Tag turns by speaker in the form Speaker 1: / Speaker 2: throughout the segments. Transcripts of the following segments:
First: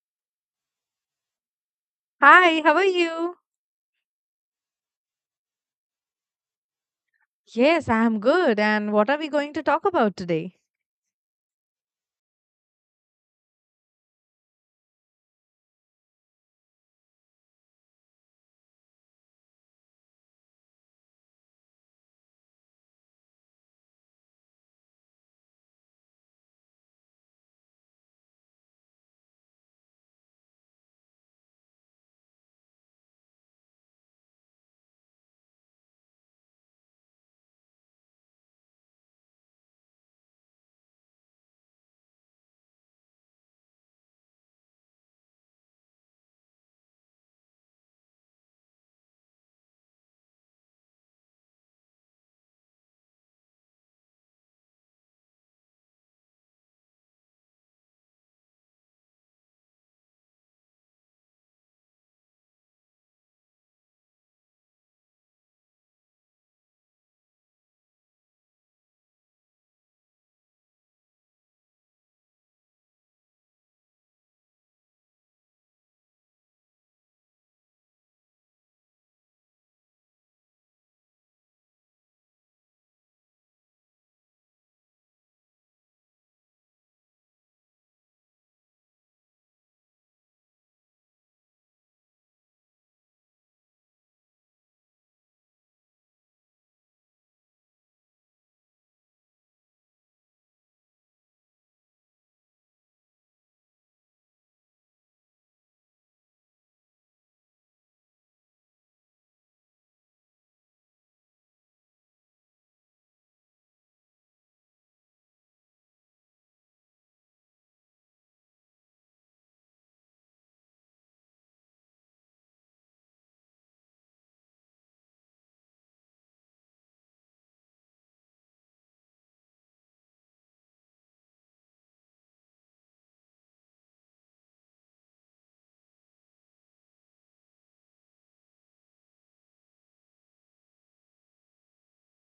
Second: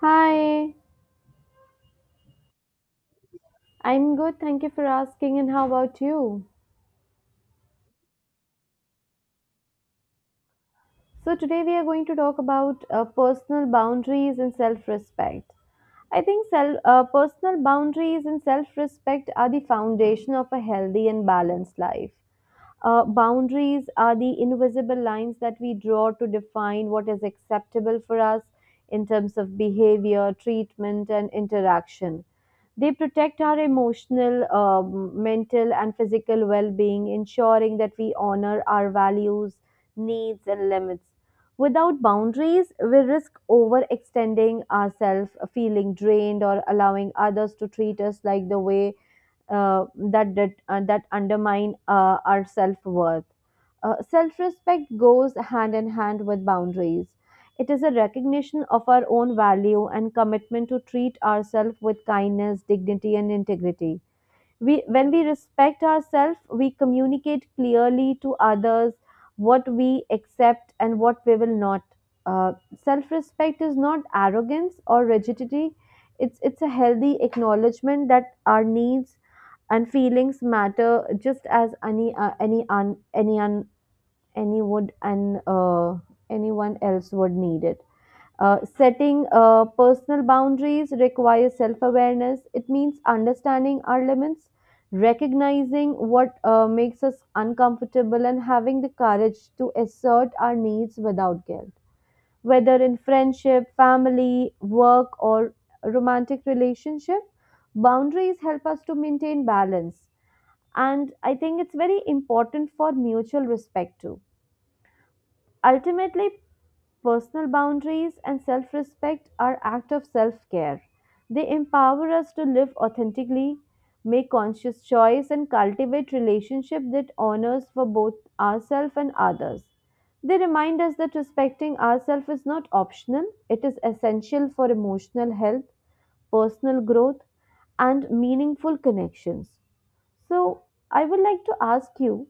Speaker 1: Hi,
Speaker 2: Hi, how are you?
Speaker 1: I'm good. Thank you for asking. And how about you?
Speaker 2: Yes, I'm good. And what are we going to talk about today?
Speaker 1: So, today we are going to talk about personal boundaries and self respect. I think personal boundaries and self respect are the foundation of a healthy and balanced life. Boundaries are the invisible lines that we draw to define what is acceptable for us in terms of behavior, treatment, and interaction. They protect our emotional, mental, and physical well being, ensuring that we honor our values, needs, and limits. Without boundaries, we risk overextending ourselves, feeling drained, or allowing others to treat us like the way uh, that undermine our self worth. Self respect goes hand in hand with boundaries. It is a recognition of our own value and commitment to treat ourselves with kindness, dignity, and integrity. When we respect ourselves, we communicate clearly to others what we accept and what we will not. Uh, Self respect is not arrogance or rigidity, it's a healthy acknowledgement that our needs and feelings matter just as any un, any un, any would and anyone else would need it. Setting personal boundaries requires self awareness. It means understanding our limits, recognizing what makes us uncomfortable, and having the courage to assert our needs without guilt. Whether in friendship, family, work, or romantic relationship, boundaries help us to maintain balance. And I think it's very important for mutual respect too. Ultimately, personal boundaries and self respect are acts of self care. They empower us to live authentically, make conscious choice, and cultivate relationship that honors for both ourselves and others. They remind us that respecting ourselves is not optional, it is essential for emotional health, personal growth, and meaningful connections. So, I would like to ask you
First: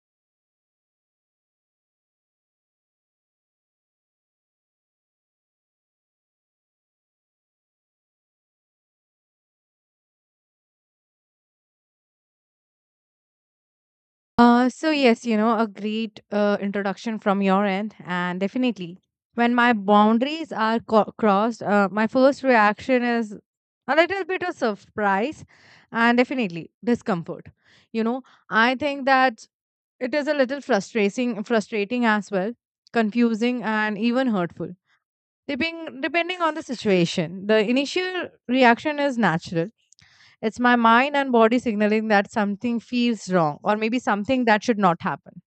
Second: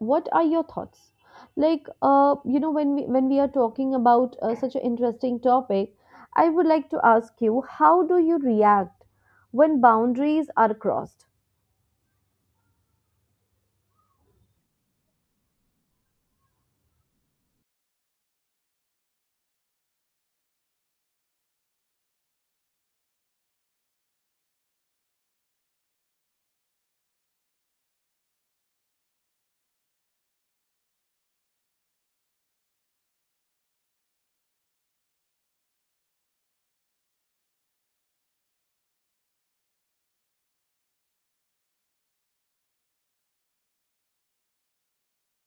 Speaker 1: what are your thoughts. You know, when we are talking about such an interesting topic, I would like to ask you, how do you react when boundaries are crossed?
Speaker 2: So yes, you know, a great introduction from your end, and definitely, when my boundaries are crossed, my first reaction is a little bit of surprise, and definitely discomfort. You know, I think that it is a little frustrating as well, confusing, and even hurtful. Depending on the situation, the initial reaction is natural. It's my mind and body signaling that something feels wrong or maybe something that should not happen.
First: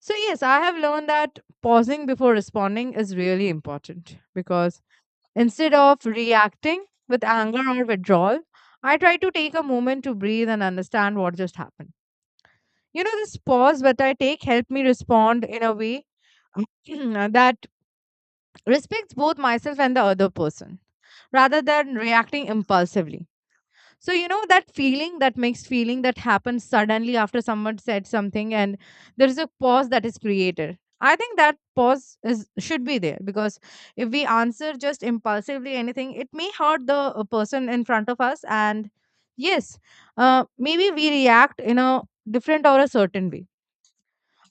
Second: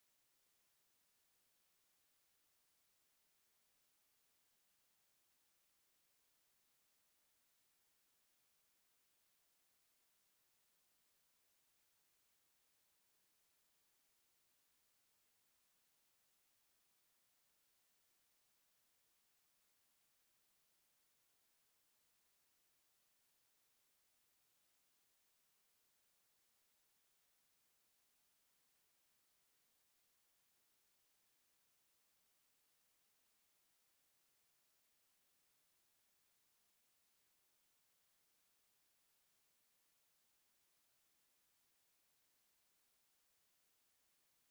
Speaker 2: So, yes, I have learned that pausing before responding is really important because instead of reacting with anger or withdrawal, I try to take a moment to breathe and understand what just happened. You know, this pause that I take helped me respond in a way that respects both myself and the other person rather than reacting impulsively. So you know that feeling, that mixed feeling that happens suddenly after someone said something, and there is a pause that is created. I think that pause is should be there because if we answer just impulsively anything, it may hurt the person in front of us. And yes, maybe we react in a different or a certain way.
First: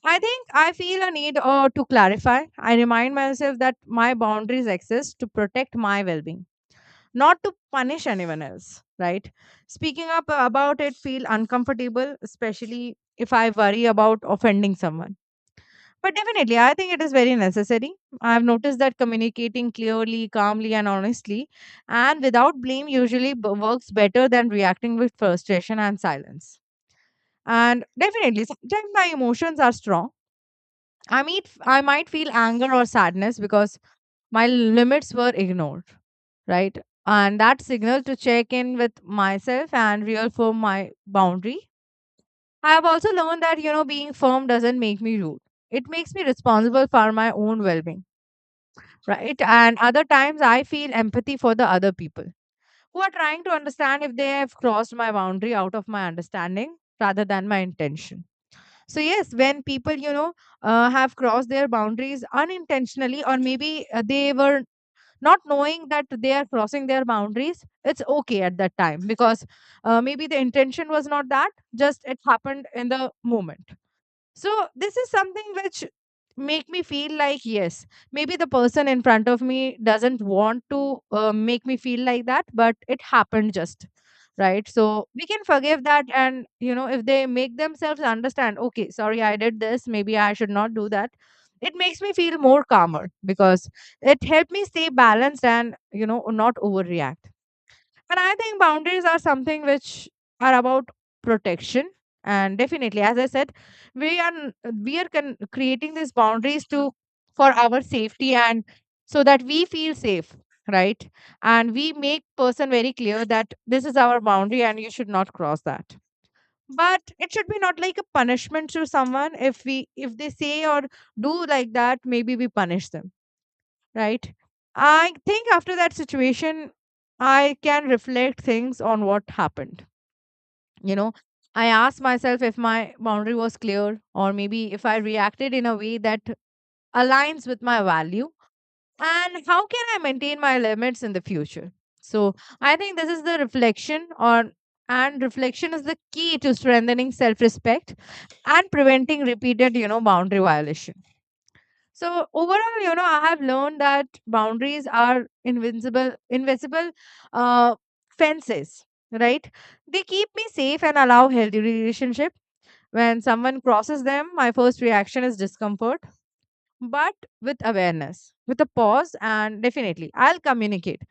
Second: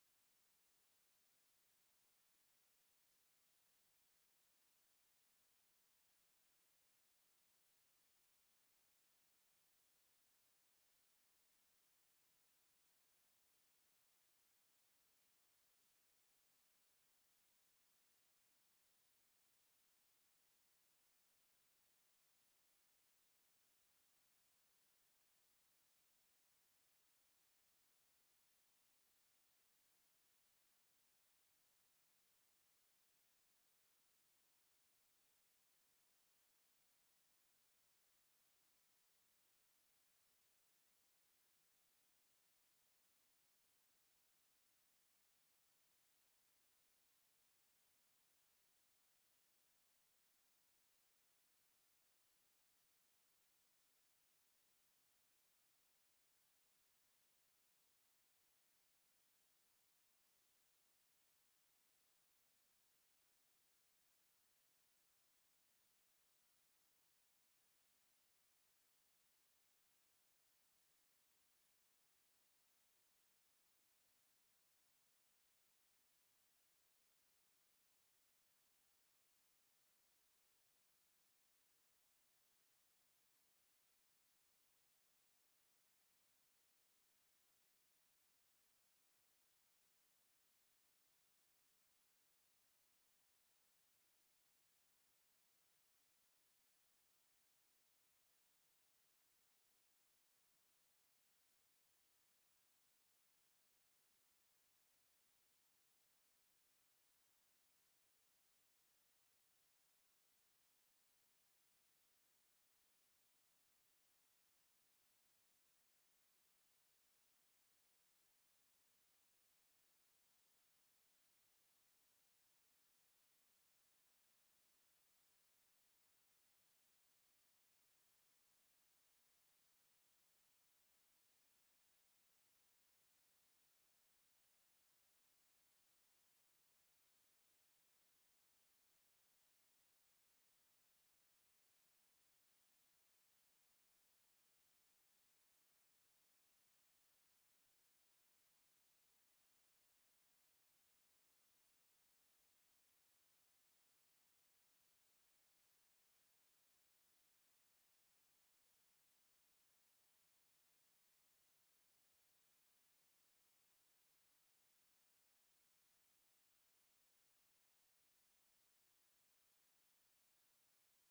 Speaker 2: I think I feel a need to clarify. I remind myself that my boundaries exist to protect my well-being, not to punish anyone else, right? Speaking up about it feel uncomfortable, especially if I worry about offending someone. But definitely, I think it is very necessary. I've noticed that communicating clearly, calmly, and honestly, and without blame, usually works better than reacting with frustration and silence. And definitely, sometimes my emotions are strong. I mean, I might feel anger or sadness because my limits were ignored, right? And that signal to check in with myself and reaffirm my boundary. I have also learned that, you know, being firm doesn't make me rude. It makes me responsible for my own well being, right? And other times I feel empathy for the other people who are trying to understand if they have crossed my boundary out of my understanding rather than my intention. So, yes, when people, you know, have crossed their boundaries unintentionally or maybe they were not knowing that they are crossing their boundaries, it's okay at that time because maybe the intention was not that, just it happened in the moment. So this is something which make me feel like yes, maybe the person in front of me doesn't want to make me feel like that, but it happened just right. So we can forgive that, and you know if they make themselves understand, okay, sorry, I did this. Maybe I should not do that. It makes me feel more calmer because it helped me stay balanced and you know not overreact. And I think boundaries are something which are about protection. And definitely, as I said, we are n- creating these boundaries to, for our safety and so that we feel safe, right? And we make person very clear that this is our boundary and you should not cross that. But it should be not like a punishment to someone if we if they say or do like that, maybe we punish them, right? I think after that situation, I can reflect things on what happened. You know, I asked myself if my boundary was clear or maybe if I reacted in a way that aligns with my value and how can I maintain my limits in the future. So I think this is the reflection on, and reflection is the key to strengthening self-respect and preventing repeated, you know, boundary violations. So overall, you know, I have learned that boundaries are invincible uh, fences, right? They keep me safe and allow healthy relationship. When someone crosses them, my first reaction is discomfort, but with awareness, with a pause, and definitely I'll communicate,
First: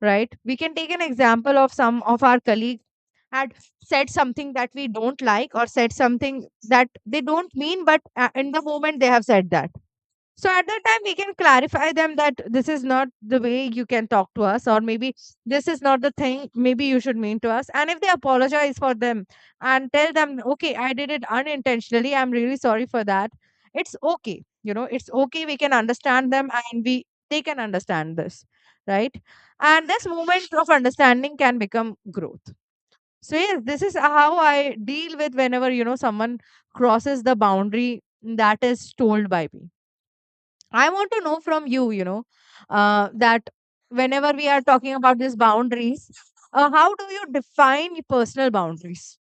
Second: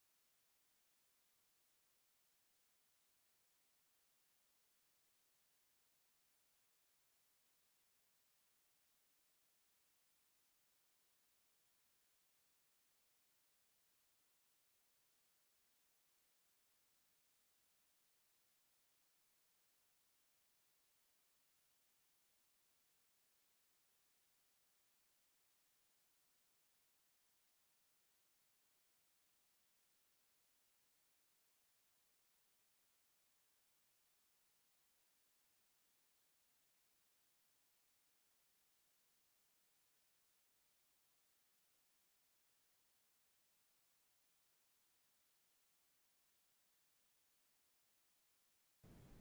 Speaker 2: right? We can take an example of some of our colleague had said something that we don't like or said something that they don't mean, but in the moment they have said that. So at that time, we can clarify them that this is not the way you can talk to us, or maybe this is not the thing maybe you should mean to us. And if they apologize for them and tell them, okay, I did it unintentionally, I'm really sorry for that, it's okay. You know, it's okay. We can understand them and we they can understand this, right? And this moment of understanding can become growth. So yes, this is how I deal with whenever you know someone crosses the boundary that is told by me. I want to know from you, you know, that whenever we are talking about these boundaries, how do you define your personal boundaries?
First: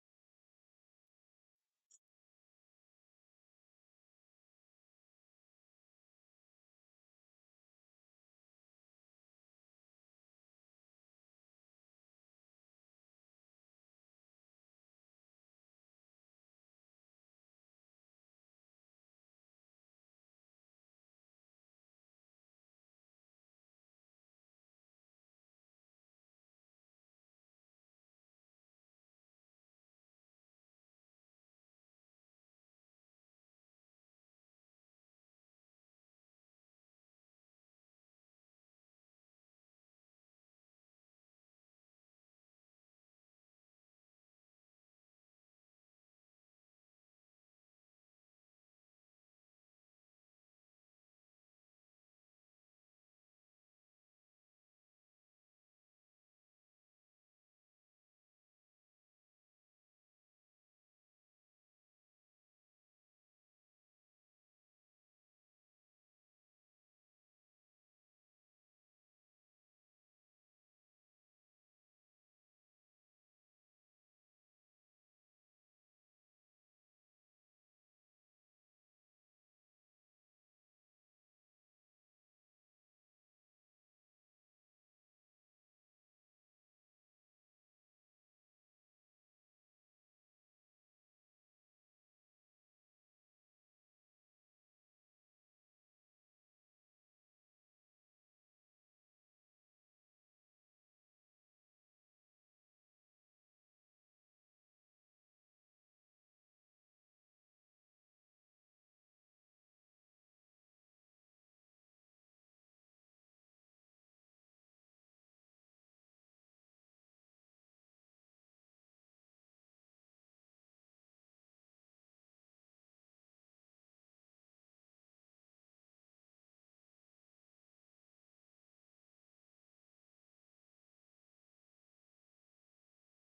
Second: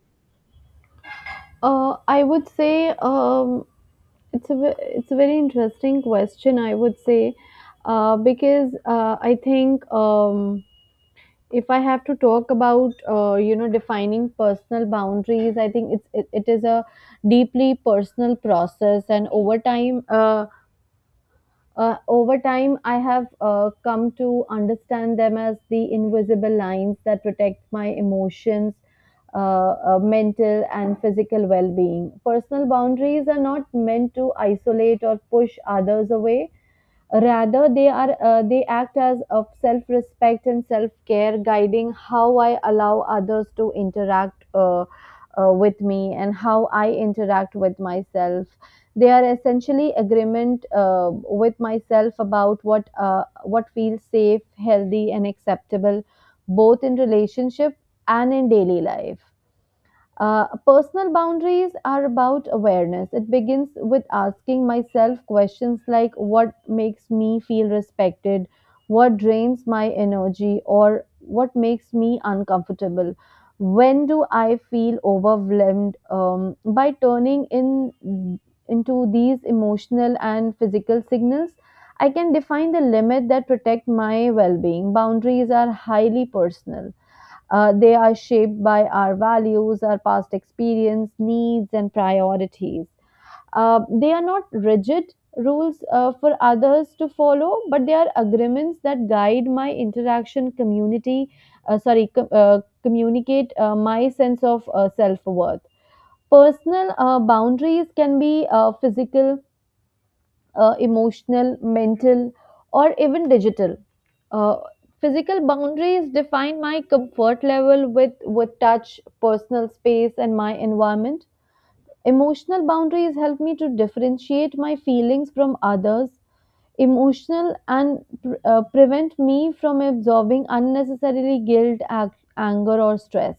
Speaker 1: I would say It's a it's a very interesting question. I would say because I think. If I have to talk about you know, defining personal boundaries, I think it is a deeply personal process, and over time I have come to understand them as the invisible lines that protect my emotions, mental and physical well-being. Personal boundaries are not meant to isolate or push others away. Rather, they act as of self-respect and self-care, guiding how I allow others to interact with me and how I interact with myself. They are essentially agreement with myself about what feels safe, healthy, and acceptable, both in relationship and in daily life. Personal boundaries are about awareness. It begins with asking myself questions like, what makes me feel respected, what drains my energy, or what makes me uncomfortable. When do I feel overwhelmed? By turning in into these emotional and physical signals, I can define the limit that protect my well-being. Boundaries are highly personal. They are shaped by our values, our past experience, needs, and priorities. They are not rigid rules for others to follow, but they are agreements that guide my interaction, communicate my sense of self worth. Personal boundaries can be physical, emotional, mental, or even digital. Uh, Physical boundaries define my comfort level with touch, personal space, and my environment. Emotional boundaries help me to differentiate my feelings from others, emotional, and prevent me from absorbing unnecessarily guilt, anger, or stress.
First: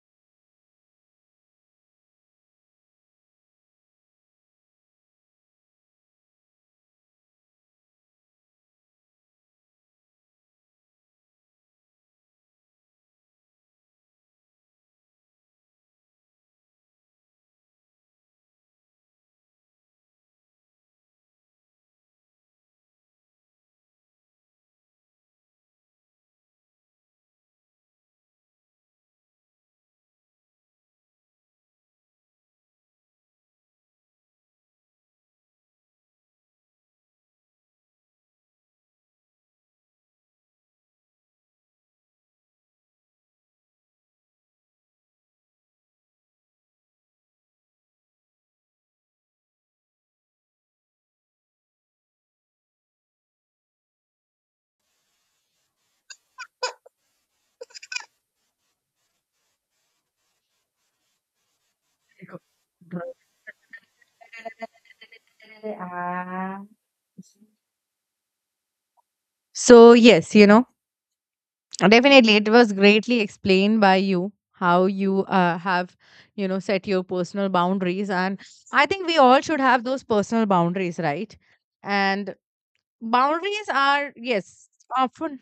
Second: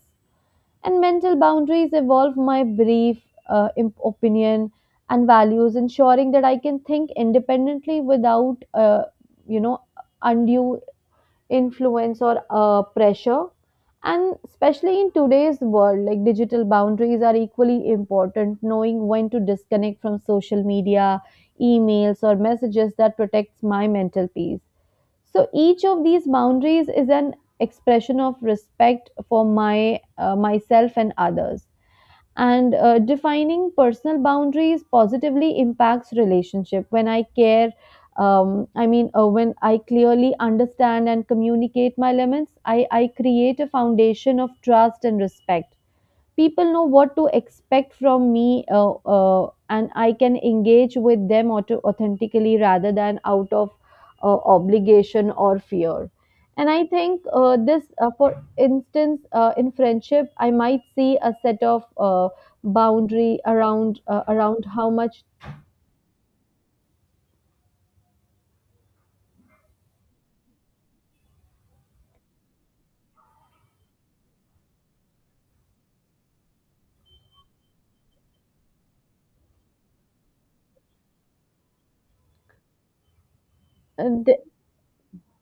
Speaker 1: And mental boundaries evolve my brief opinion and values, ensuring that I can think independently without you know undue influence or pressure. And especially in today's world, like, digital boundaries are equally important. Knowing when to disconnect from social media, emails, or messages that protects my mental peace. So each of these boundaries is an expression of respect for my myself and others. And defining personal boundaries positively impacts relationship. When I care, I mean, When I clearly understand and communicate my limits, I create a foundation of trust and respect. People know what to expect from me, and I can engage with them authentically rather than out of obligation or fear. And I think this for instance, in friendship I might see a set of uh, boundary around around how much
Speaker 2: Ah. So, yes, you know, definitely it was greatly explained by you how you have, you know, set your personal boundaries. And I think we all should have those personal boundaries, right? And boundaries
Speaker 1: uh,
Speaker 2: are,
Speaker 1: th-
Speaker 2: yes, often,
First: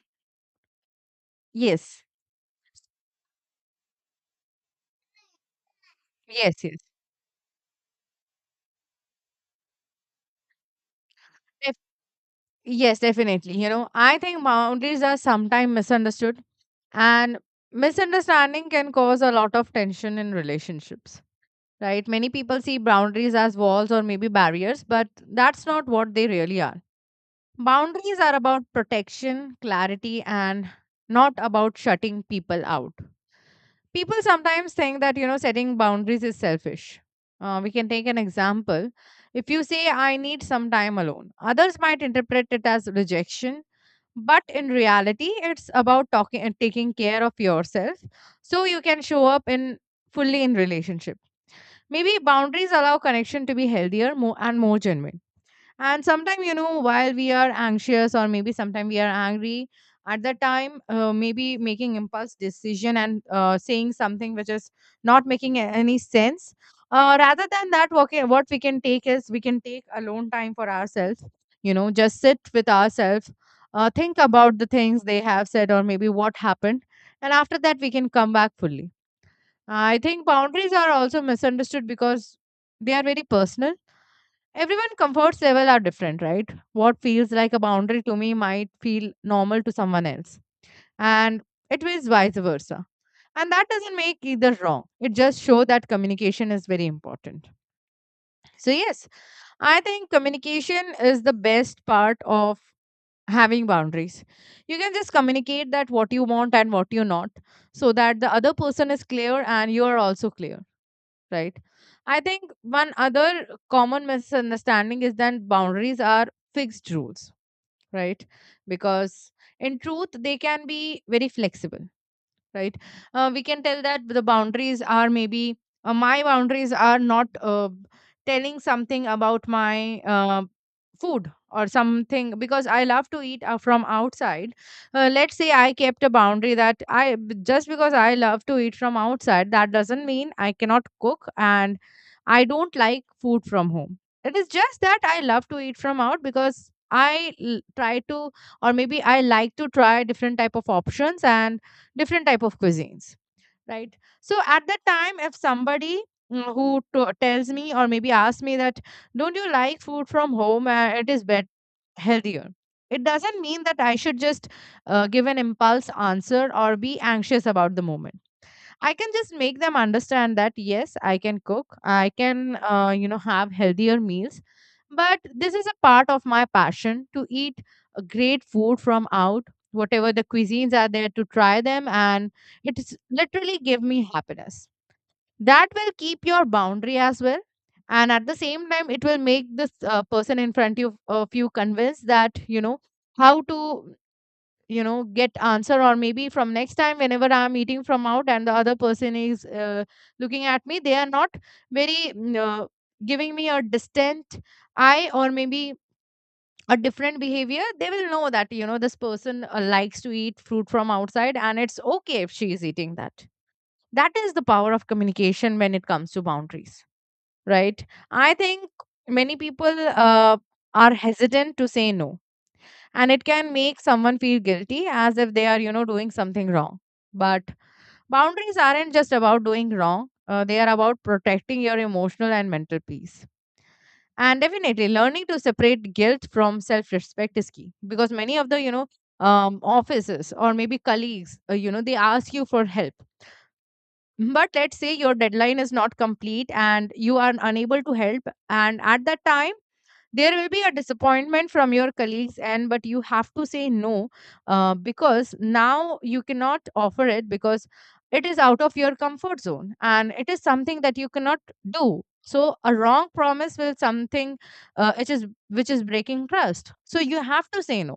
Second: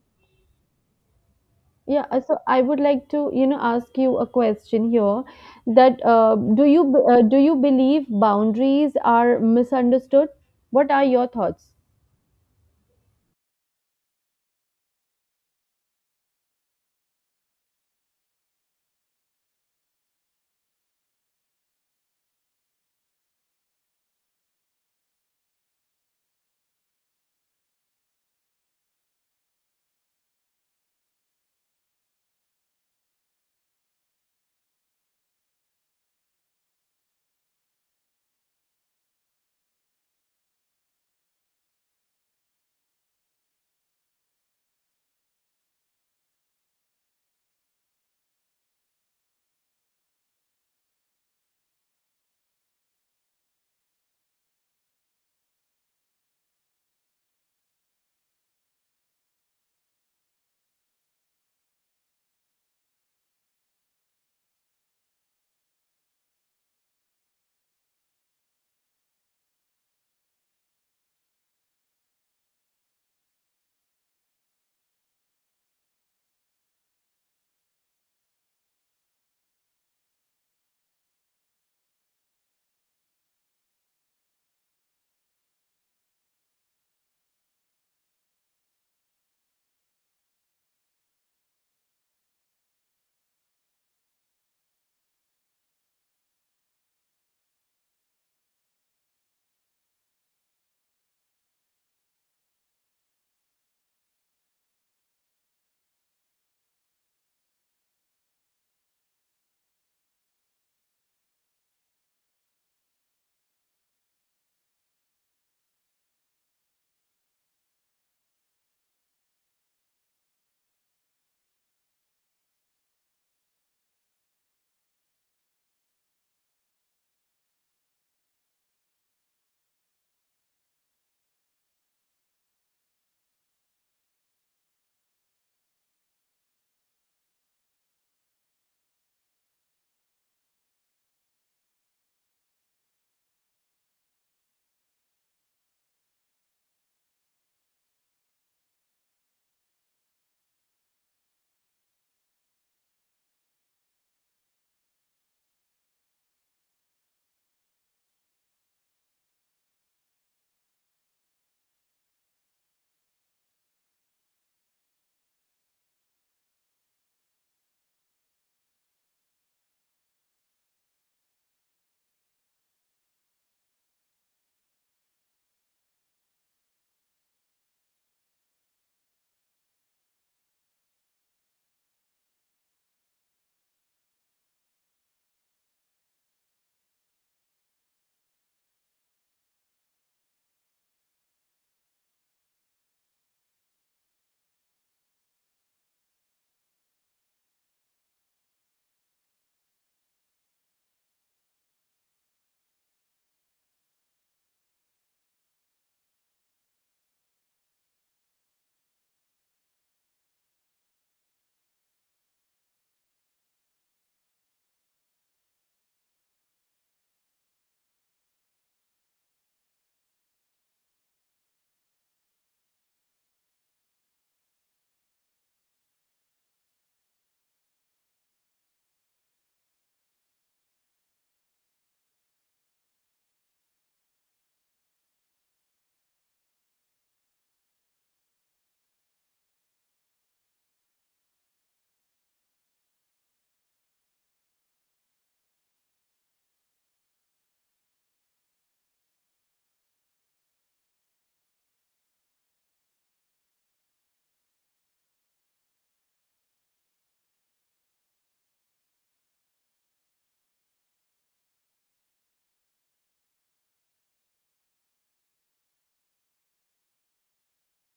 Speaker 2: yes,
Speaker 1: yeah so I would like to, you know, ask you a question here, that
Speaker 2: yes, yes.
Speaker 1: do you believe boundaries are misunderstood? What are your thoughts?
Speaker 2: Def- Yes, definitely. You know, I think boundaries are sometimes misunderstood, and misunderstanding can cause a lot of tension in relationships, right? Many people see boundaries as walls or maybe barriers, but that's not what they really are. Boundaries are about protection, clarity, and not about shutting people out. People sometimes think that you know setting boundaries is selfish. We can take an example, if you say I need some time alone, others might interpret it as rejection, but in reality it's about talking and taking care of yourself, so you can show up in fully in relationship. Maybe boundaries allow connection to be healthier, more and more genuine. And sometimes, you know, while we are anxious or maybe sometimes we are angry, at that time, maybe making impulse decision and saying something which is not making any sense. Rather than that, what we can take is we can take alone time for ourselves. You know, just sit with ourselves, think about the things they have said or maybe what happened, and after that we can come back fully. I think boundaries are also misunderstood because they are very personal. Everyone comfort level are different, right? What feels like a boundary to me might feel normal to someone else, and it is vice versa. And that doesn't make either wrong. It just shows that communication is very important. So yes, I think communication is the best part of having boundaries. You can just communicate that what you want and what you not, so that the other person is clear and you are also clear, right? I think one other common misunderstanding is that boundaries are fixed rules, right? Because in truth, they can be very flexible, right? We can tell that the boundaries are maybe my boundaries are not telling something about my food or something, because I love to eat from outside. Let's say I kept a boundary that just because I love to eat from outside, that doesn't mean I cannot cook and I don't like food from home. It is just that I love to eat from out because try to, or maybe I like to try different type of options and different type of cuisines, right? So at that time if somebody, who tells me or maybe asks me that don't you like food from home, it is better, healthier, it doesn't mean that I should just give an impulse answer or be anxious about the moment. I can just make them understand that yes, I can cook, I can, you know, have healthier meals. But this is a part of my passion to eat a great food from out, whatever the cuisines are there to try them, and it's literally give me happiness. That will keep your boundary as well, and at the same time, it will make this person in front of you convinced that you know how to get answer, or maybe from next time whenever I'm eating from out and the other person is looking at me, they are not very giving me a distant eye or maybe a different behavior. They will know that you know this person likes to eat fruit from outside and it's okay if she is eating that. That is the power of communication when it comes to boundaries, right? I think many people are hesitant to say no, and it can make someone feel guilty as if they are, you know, doing something wrong. But boundaries aren't just about doing wrong, they are about protecting your emotional and mental peace. And definitely, learning to separate guilt from self respect is key, because many of the, offices or maybe colleagues, you know, they ask you for help. But let's say your deadline is not complete and you are unable to help, and at that time there will be a disappointment from your colleagues, and but you have to say no, because now you cannot offer it, because it is out of your comfort zone and it is something that you cannot do. So a wrong promise will something which is breaking trust, so you have to say no.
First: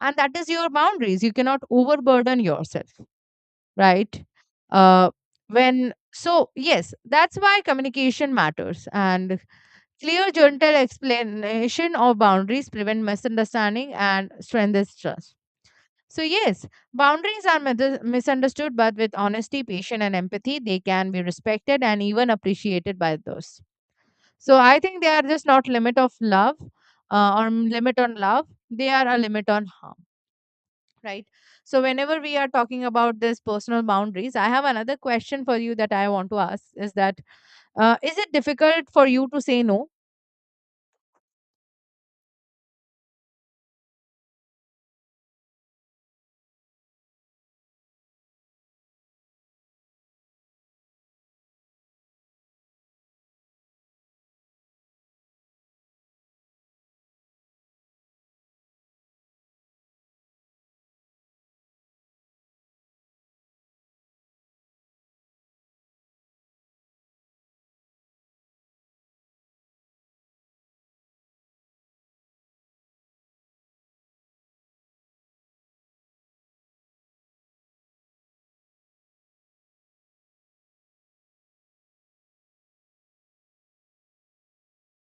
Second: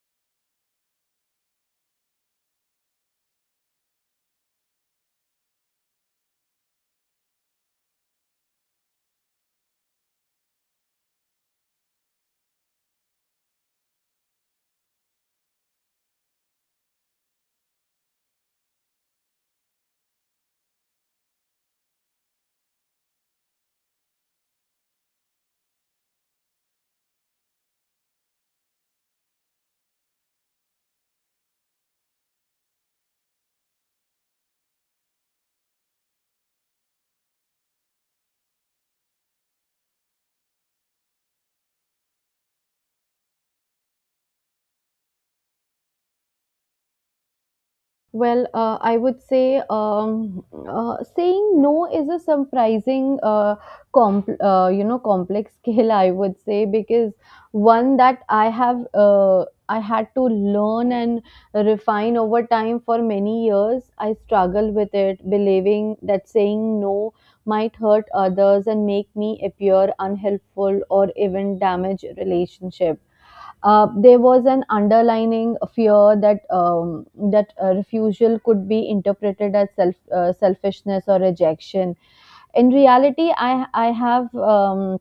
Speaker 2: And that is your boundaries, you cannot overburden yourself, right? Uh, when so yes, that's why communication matters. And clear, gentle explanation of boundaries prevent misunderstanding and strengthens trust. So yes, boundaries are misunderstood, but with honesty, patience, and empathy, they can be respected and even appreciated by those. So, I think they are just not limit of love, or limit on love, they are a limit on harm, right? So, whenever we are talking about this personal boundaries, I have another question for you that I want to ask is that, is it difficult for you to say no?
Speaker 1: Well, I would say Saying no is a surprising, you know, complex skill. I would say, because one that I have, I had to learn and refine over time. For many years I struggle with it, believing that saying no might hurt others and make me appear unhelpful or even damage relationship. There was an underlining fear that refusal could be interpreted as selfishness or rejection. In reality, I have um,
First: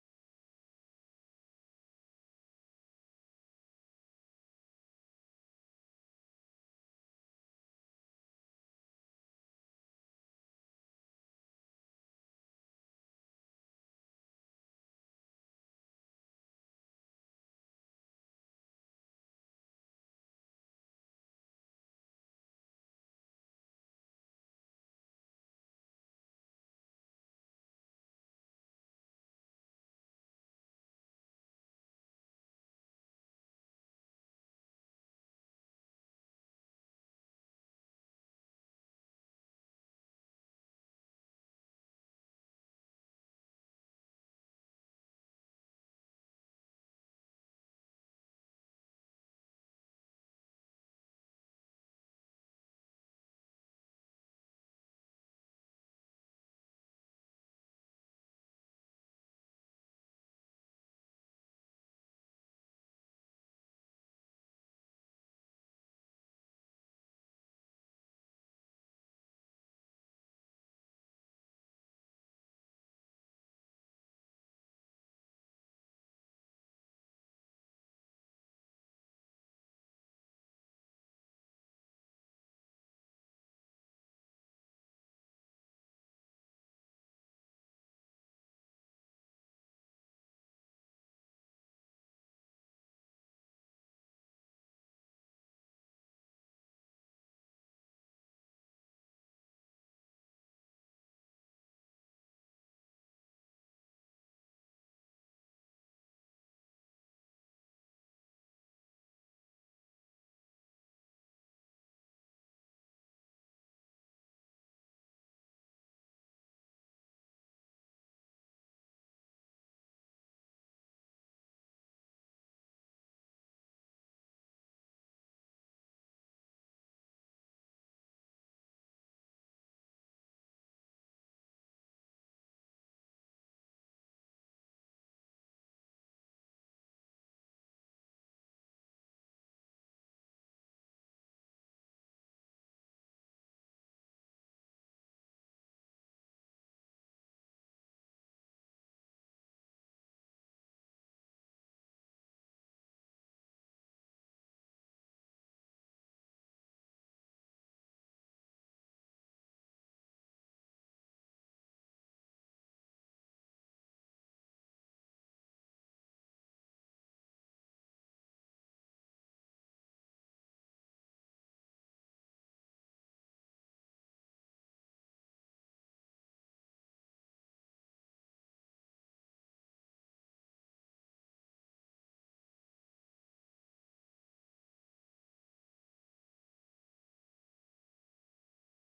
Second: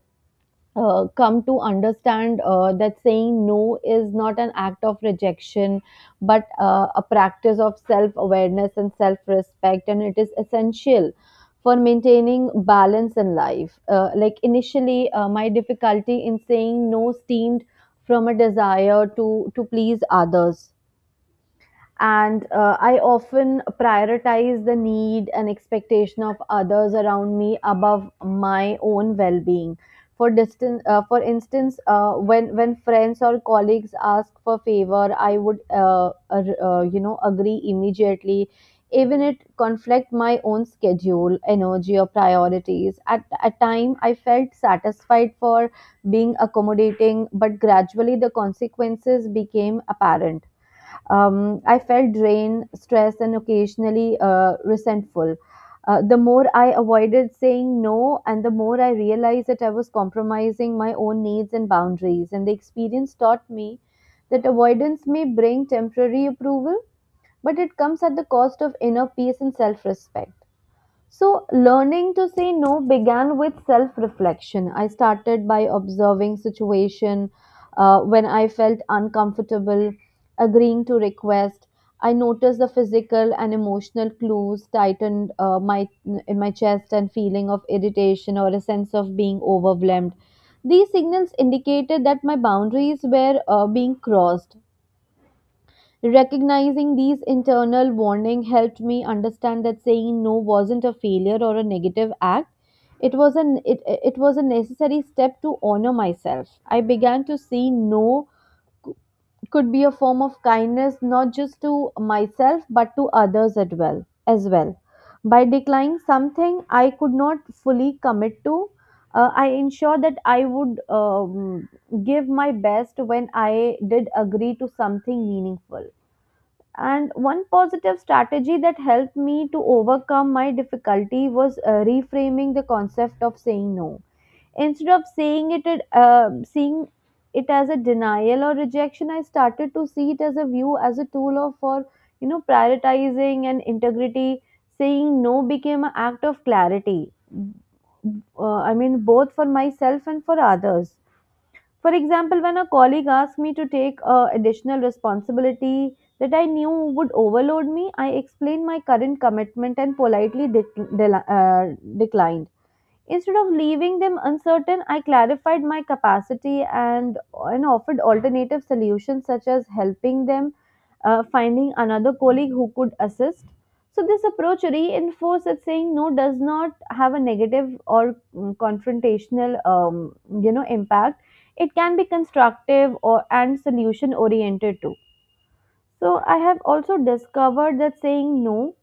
Speaker 1: uh, come to understand that saying no is not an act of rejection, but a practice of self awareness and self respect, and it is essential for maintaining balance in life. Like initially, my difficulty in saying no steamed from a desire to please others, and I often prioritize the need and expectation of others around me above my own well-being. For instance, when friends or colleagues ask for favor, I would you know, agree immediately, even it conflict my own schedule, energy, or priorities. At a time I felt satisfied for being accommodating, but gradually the consequences became apparent. I felt drained, stressed, and occasionally resentful. The more I avoided saying no, and the more I realized that I was compromising my own needs and boundaries. And the experience taught me that avoidance may bring temporary approval, but it comes at the cost of inner peace and self respect. So, learning to say no began with self reflection. I started by observing situation when I felt uncomfortable, agreeing to request. I noticed the physical and emotional clues tightened my in my chest, and feeling of irritation or a sense of being overwhelmed. These signals indicated that my boundaries were being crossed. Recognizing these internal warnings helped me understand that saying no wasn't a failure or a negative act. It was a necessary step to honor myself. I began to see no c- could be a form of kindness, not just to myself but to others as well. By declining something I could not fully commit to, I ensured that I would give my best when I did agree to something meaningful. And one positive strategy that helped me to overcome my difficulty was reframing the concept of saying no. Instead of seeing it as a denial or rejection, I started to see it as a view, as a tool of for, you know, prioritizing and integrity. Saying no became an act of clarity. I mean, both for myself and for others. For example, when a colleague asked me to take additional responsibility that I knew would overload me, I explained my current commitment and politely declined. Instead of leaving them uncertain, I clarified my capacity, and offered alternative solutions, such as helping them finding another colleague who could assist. So, this approach reinforces that saying no does not have a negative or confrontational, you know, impact. It can be constructive or and solution oriented too. So, I have also discovered that saying no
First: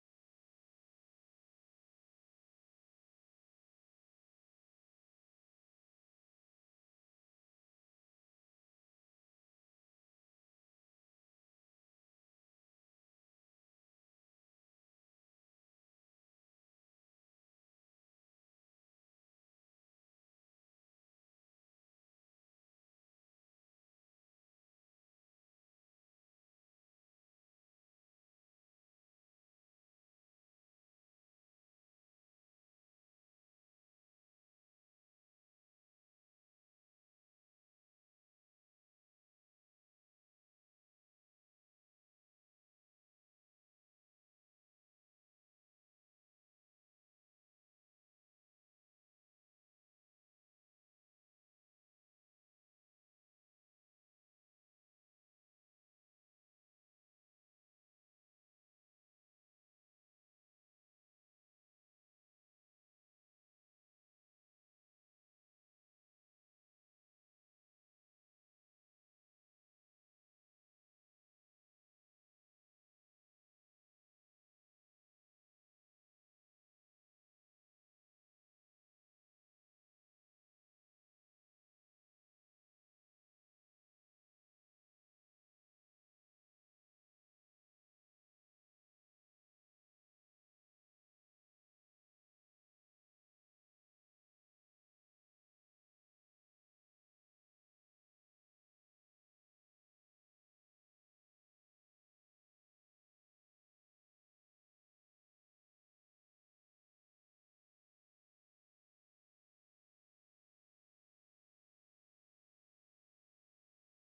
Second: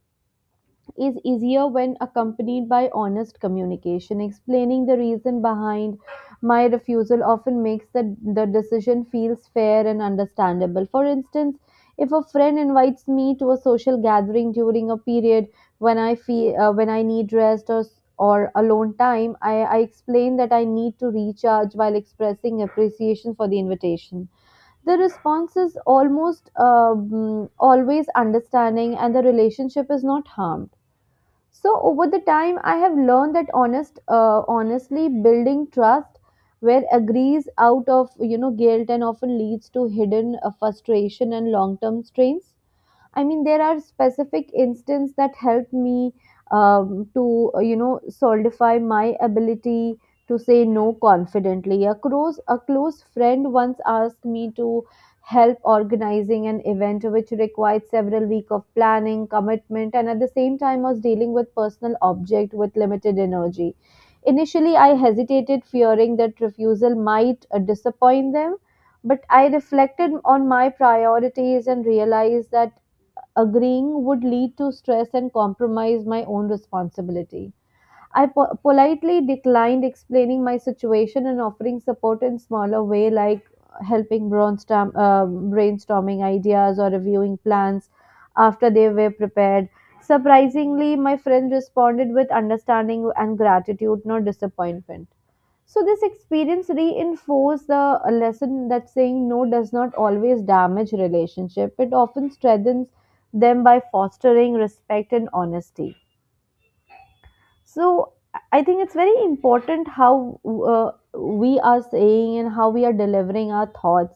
Speaker 1: is easier when accompanied by honest communication. Explaining the reason behind my refusal often makes the decision feels fair and understandable. For instance, if a friend invites me to a social gathering during a period when I feel when I need rest or alone time, I explain that I need to recharge while expressing appreciation for the invitation. The response is almost always understanding, and the relationship is not harmed. So over the time, I have learned that honestly, building trust where agrees out of, you know, guilt and often leads to hidden frustration and long term strains. I mean, there are specific instances that help me you know, solidify my ability to say no confidently. A close friend once asked me to help organizing an event, which required several weeks of planning, commitment, and at the same time was dealing with personal object with limited energy. Initially, I hesitated, fearing that refusal might disappoint them, but I reflected on my priorities and realized that agreeing would lead to stress and compromise my own responsibility. I politely declined, explaining my situation and offering support in smaller way, like helping brainstorming ideas or reviewing plans after they were prepared. Surprisingly, my friend responded with understanding and gratitude, not disappointment. So this experience reinforced the lesson that saying no does not always damage relationship. It often strengthens them by fostering respect and honesty. So I think it's very important how uh, we are saying and how we are delivering our thoughts,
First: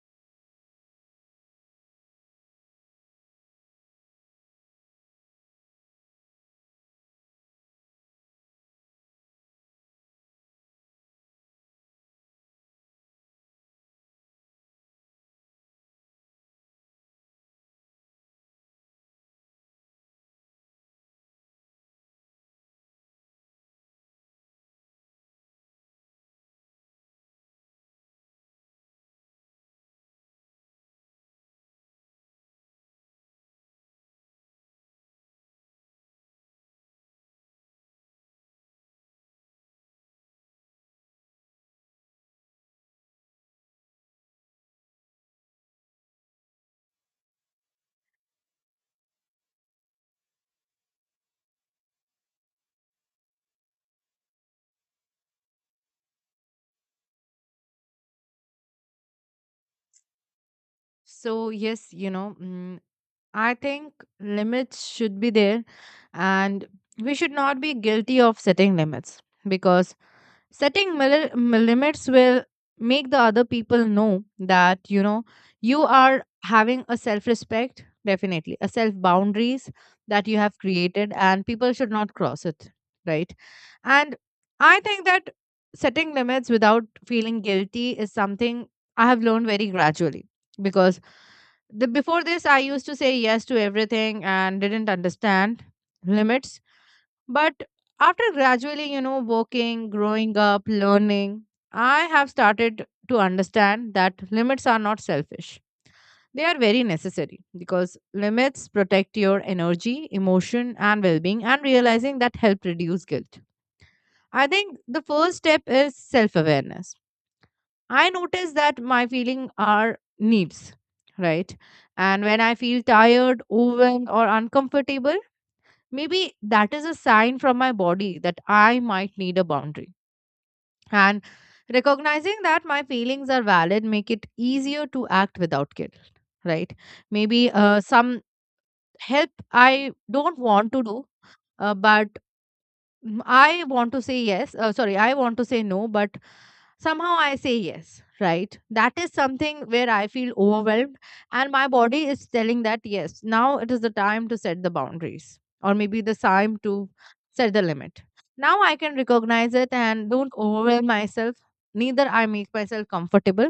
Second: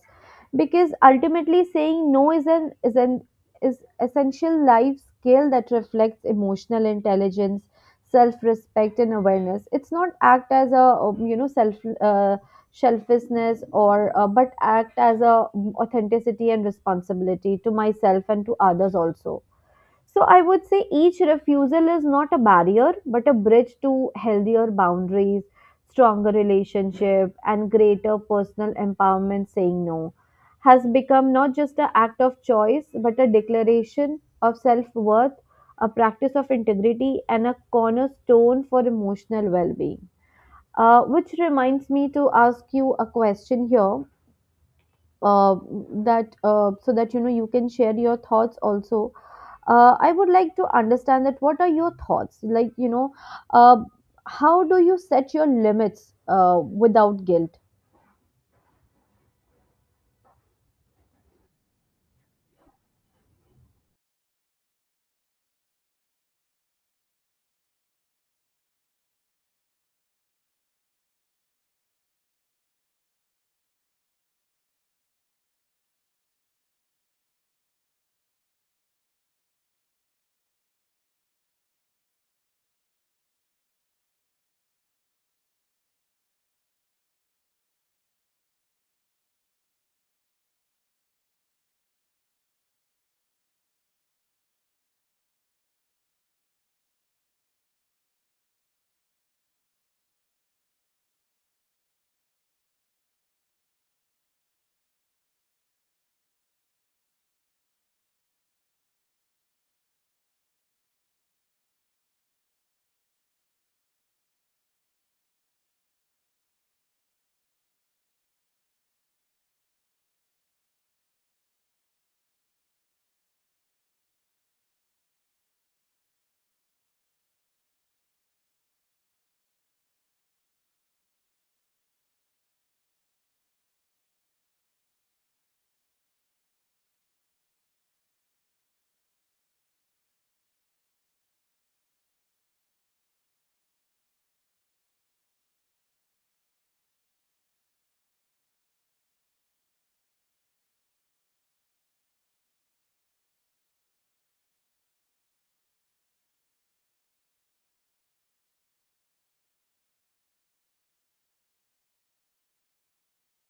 Speaker 1: because ultimately saying no is an is essential life skill that reflects emotional intelligence, self-respect, and awareness. It's not act as a you know, selfishness, or but act as a authenticity and responsibility to myself and to others also. So I would say each refusal is not a barrier, but a bridge to healthier boundaries, stronger relationship, and greater personal empowerment. Saying no has become not just an act of choice, but a declaration of self worth, a practice of integrity, and a cornerstone for emotional well being. Which reminds me to ask you a question here, uh, that so that, you know, you can share your thoughts also. I would like to understand that, what are your thoughts, you know, uh, how do you set your limits without guilt?
Speaker 2: So yes, you know, I think limits should be there, and we should not be guilty of setting limits, because setting limits will make the other people know that you know you are having a self respect, definitely a self boundaries that you have created and people should not cross it, right? And I think that setting limits without feeling guilty is something I have learned very gradually, because the before this I used to say yes to everything and didn't understand limits. But after gradually, you know, working, growing up, learning, I have started to understand that limits are not selfish. They are very necessary because limits protect your energy, emotion, and well being, and realizing that help reduce guilt. I think the first step is self awareness. I notice that my feelings are needs, right? And when I feel tired, overwhelmed, or uncomfortable, maybe that is a sign from my body that I might need a boundary. And recognizing that my feelings are valid make it easier to act without guilt, right? Maybe some help I don't want to do, but mm, I want to say yes. Sorry, I want to say no, but somehow I say yes, right? That is something where I feel overwhelmed, and my body is telling that yes, now it is the time to set the boundaries, or maybe the time to set the limit. Now I can recognize it and don't overwhelm myself, neither I make myself comfortable.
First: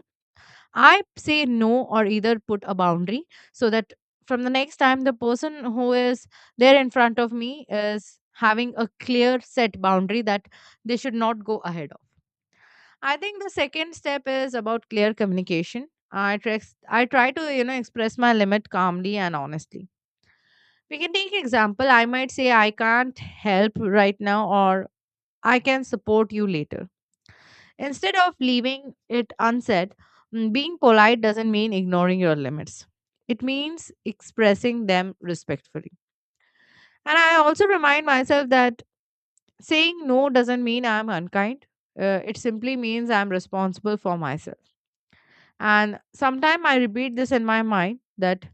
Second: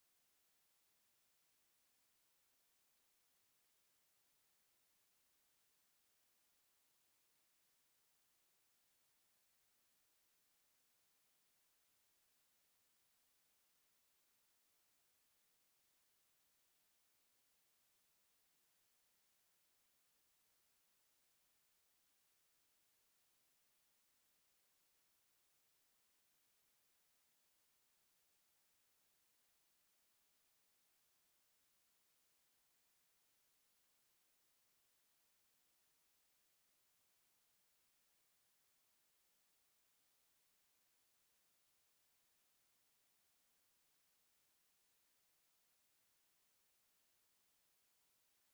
Speaker 2: I say no or either put a boundary, so that from the next time the person who is there in front of me is having a clear set boundary that they should not go ahead. I think the second step is about clear communication. I try to, you know, express my limit calmly and honestly. We can take example. I might say I can't help right now, or I can support you later. Instead of leaving it unsaid, mm, being polite doesn't mean ignoring your limits. It means expressing them respectfully. And I also remind myself that saying no doesn't mean I'm unkind. It simply means I'm responsible for myself. And sometimes I repeat this in my mind that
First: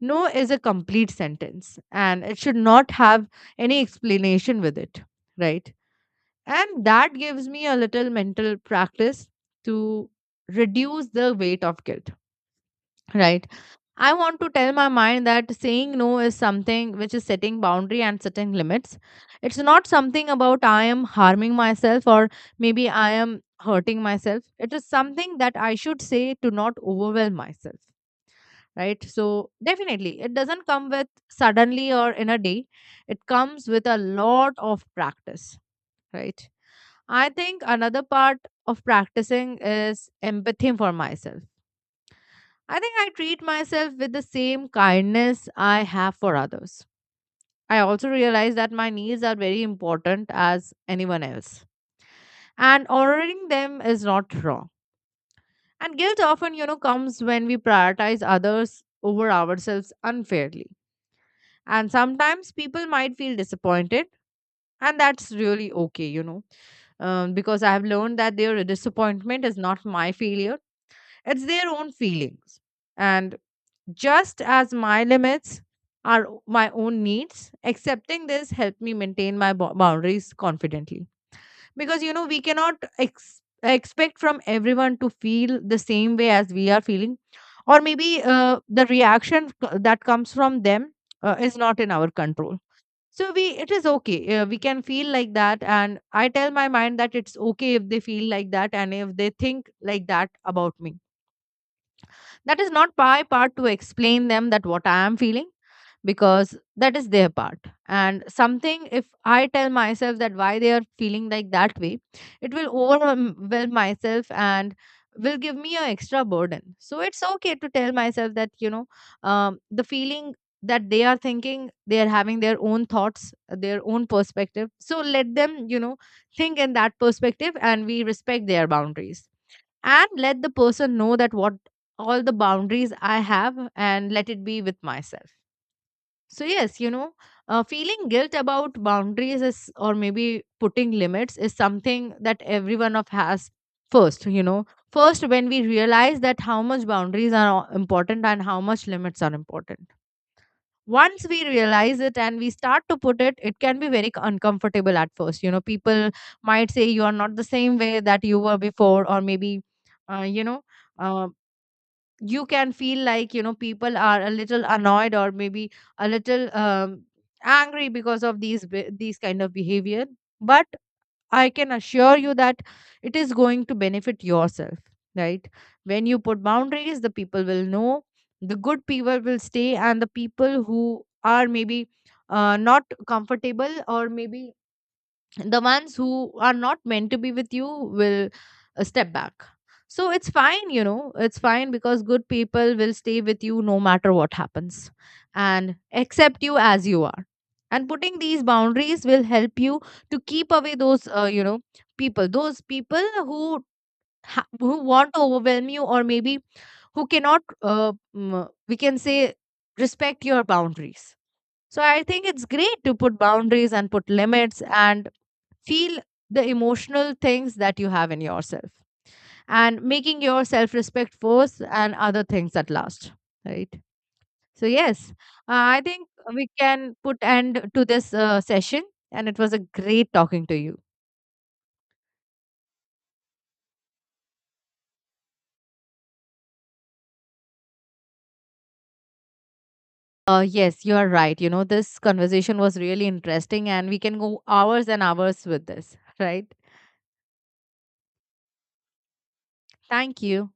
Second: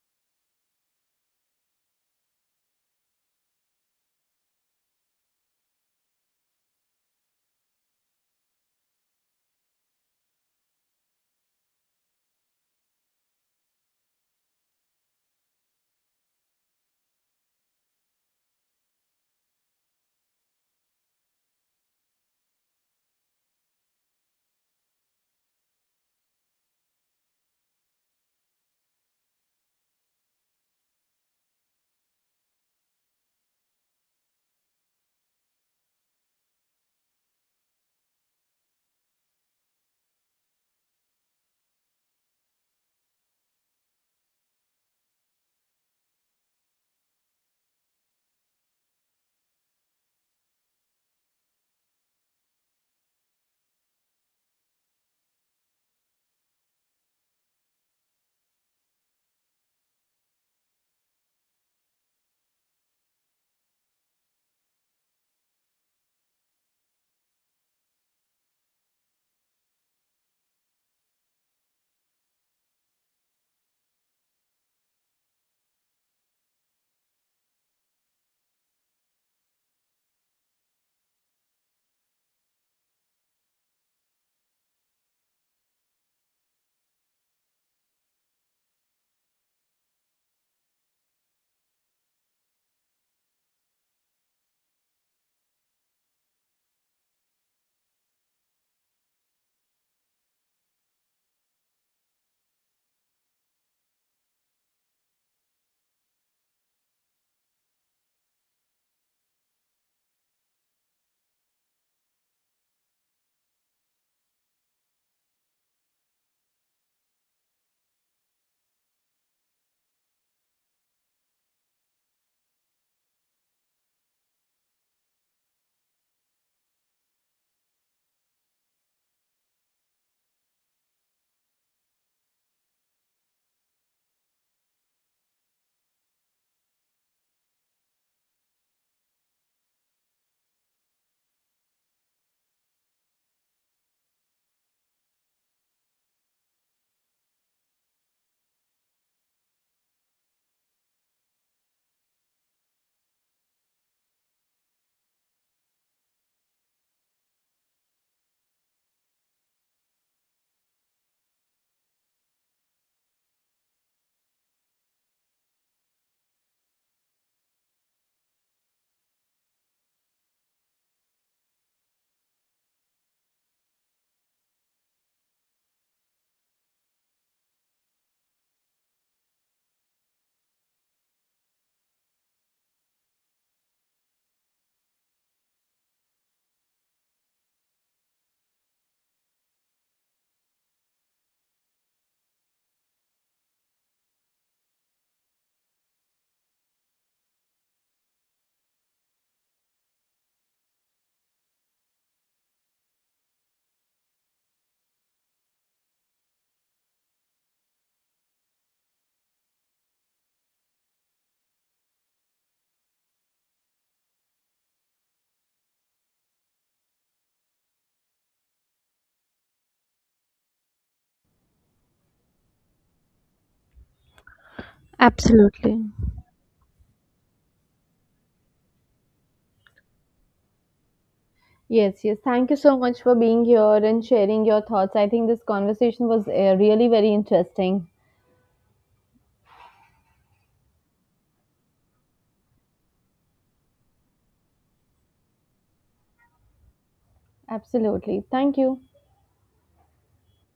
Speaker 2: no is a complete sentence, and it should not have any explanation with it, right? And that gives me a little mental practice to reduce the weight of guilt, right? I want to tell my mind that saying no is something which is setting boundary and setting limits. It's not something about I am harming myself or maybe I am hurting myself. It is something that I should say to not overwhelm myself, right? So definitely, it doesn't come with suddenly or in a day, it comes with a lot of practice, right? I think another part of practicing is empathy for myself. I think I treat myself with the same kindness I have for others. I also realize that my needs are very important as anyone else, and honoring them is not wrong. And guilt often, you know, comes when we prioritize others over ourselves unfairly. And sometimes people might feel disappointed, and that's really okay, you know, because I have learned that their disappointment is not my failure, it's their own feelings. And just as my limits my own needs, accepting this helped me maintain my boundaries confidently, because you know we cannot expect from everyone to feel the same way as we are feeling. Or maybe the that comes from them is not in our control. So we, it is okay. We can feel like that, and I tell my mind that it's okay if they feel like that and if they think like that about me. That is not my part to explain them that what I am feeling, because that is their part. And something if I tell myself that why they are feeling like that way, it will overwhelm myself and will give me an extra burden. So it's okay to tell myself that, you know, the feeling that they are thinking, they are having their own thoughts, their own perspective, so let them, you know, think in that perspective, and we respect their boundaries, and let the person know that what all the boundaries I have, and let it be with myself. So yes, you know, feeling guilt about boundaries is, or maybe putting limits, is something that everyone of has first, you know. First, when we realize that how much boundaries are important and how much limits are important. Once we realize it and we start to put it, it can be very uncomfortable at first. You know, people might say you are not the same way that you were before, or maybe, you know, uh, you can feel like, you know, people are a little annoyed or maybe a little angry because of these kind of behavior. But I can assure you that it is going to benefit yourself, right? When you put boundaries, the people will know. The good people will stay, and the people who are maybe not comfortable or maybe the ones who are not meant to be with you will step back. So it's fine, you know, it's fine, because good people will stay with you no matter what happens, and accept you as you are. And putting these boundaries will help you to keep away those, you know, people, those people who who want to overwhelm you, or maybe who cannot, we can say, respect your boundaries. So I think it's great to put boundaries and put limits, and feel the emotional things that you have in yourself, and making your self respect first and other things at last, right? So yes,
Speaker 1: Absolutely.
Speaker 2: I think we can put end to this session, and it was a great talking to you.
Speaker 1: Yes, yes. Thank you so much for being here and sharing your thoughts. I think this conversation was really very interesting.
Speaker 2: Uh, yes, you are right, you know, this conversation was really interesting and we can go hours and hours with this, right?
Speaker 1: Absolutely. Thank you.
Speaker 2: Thank you.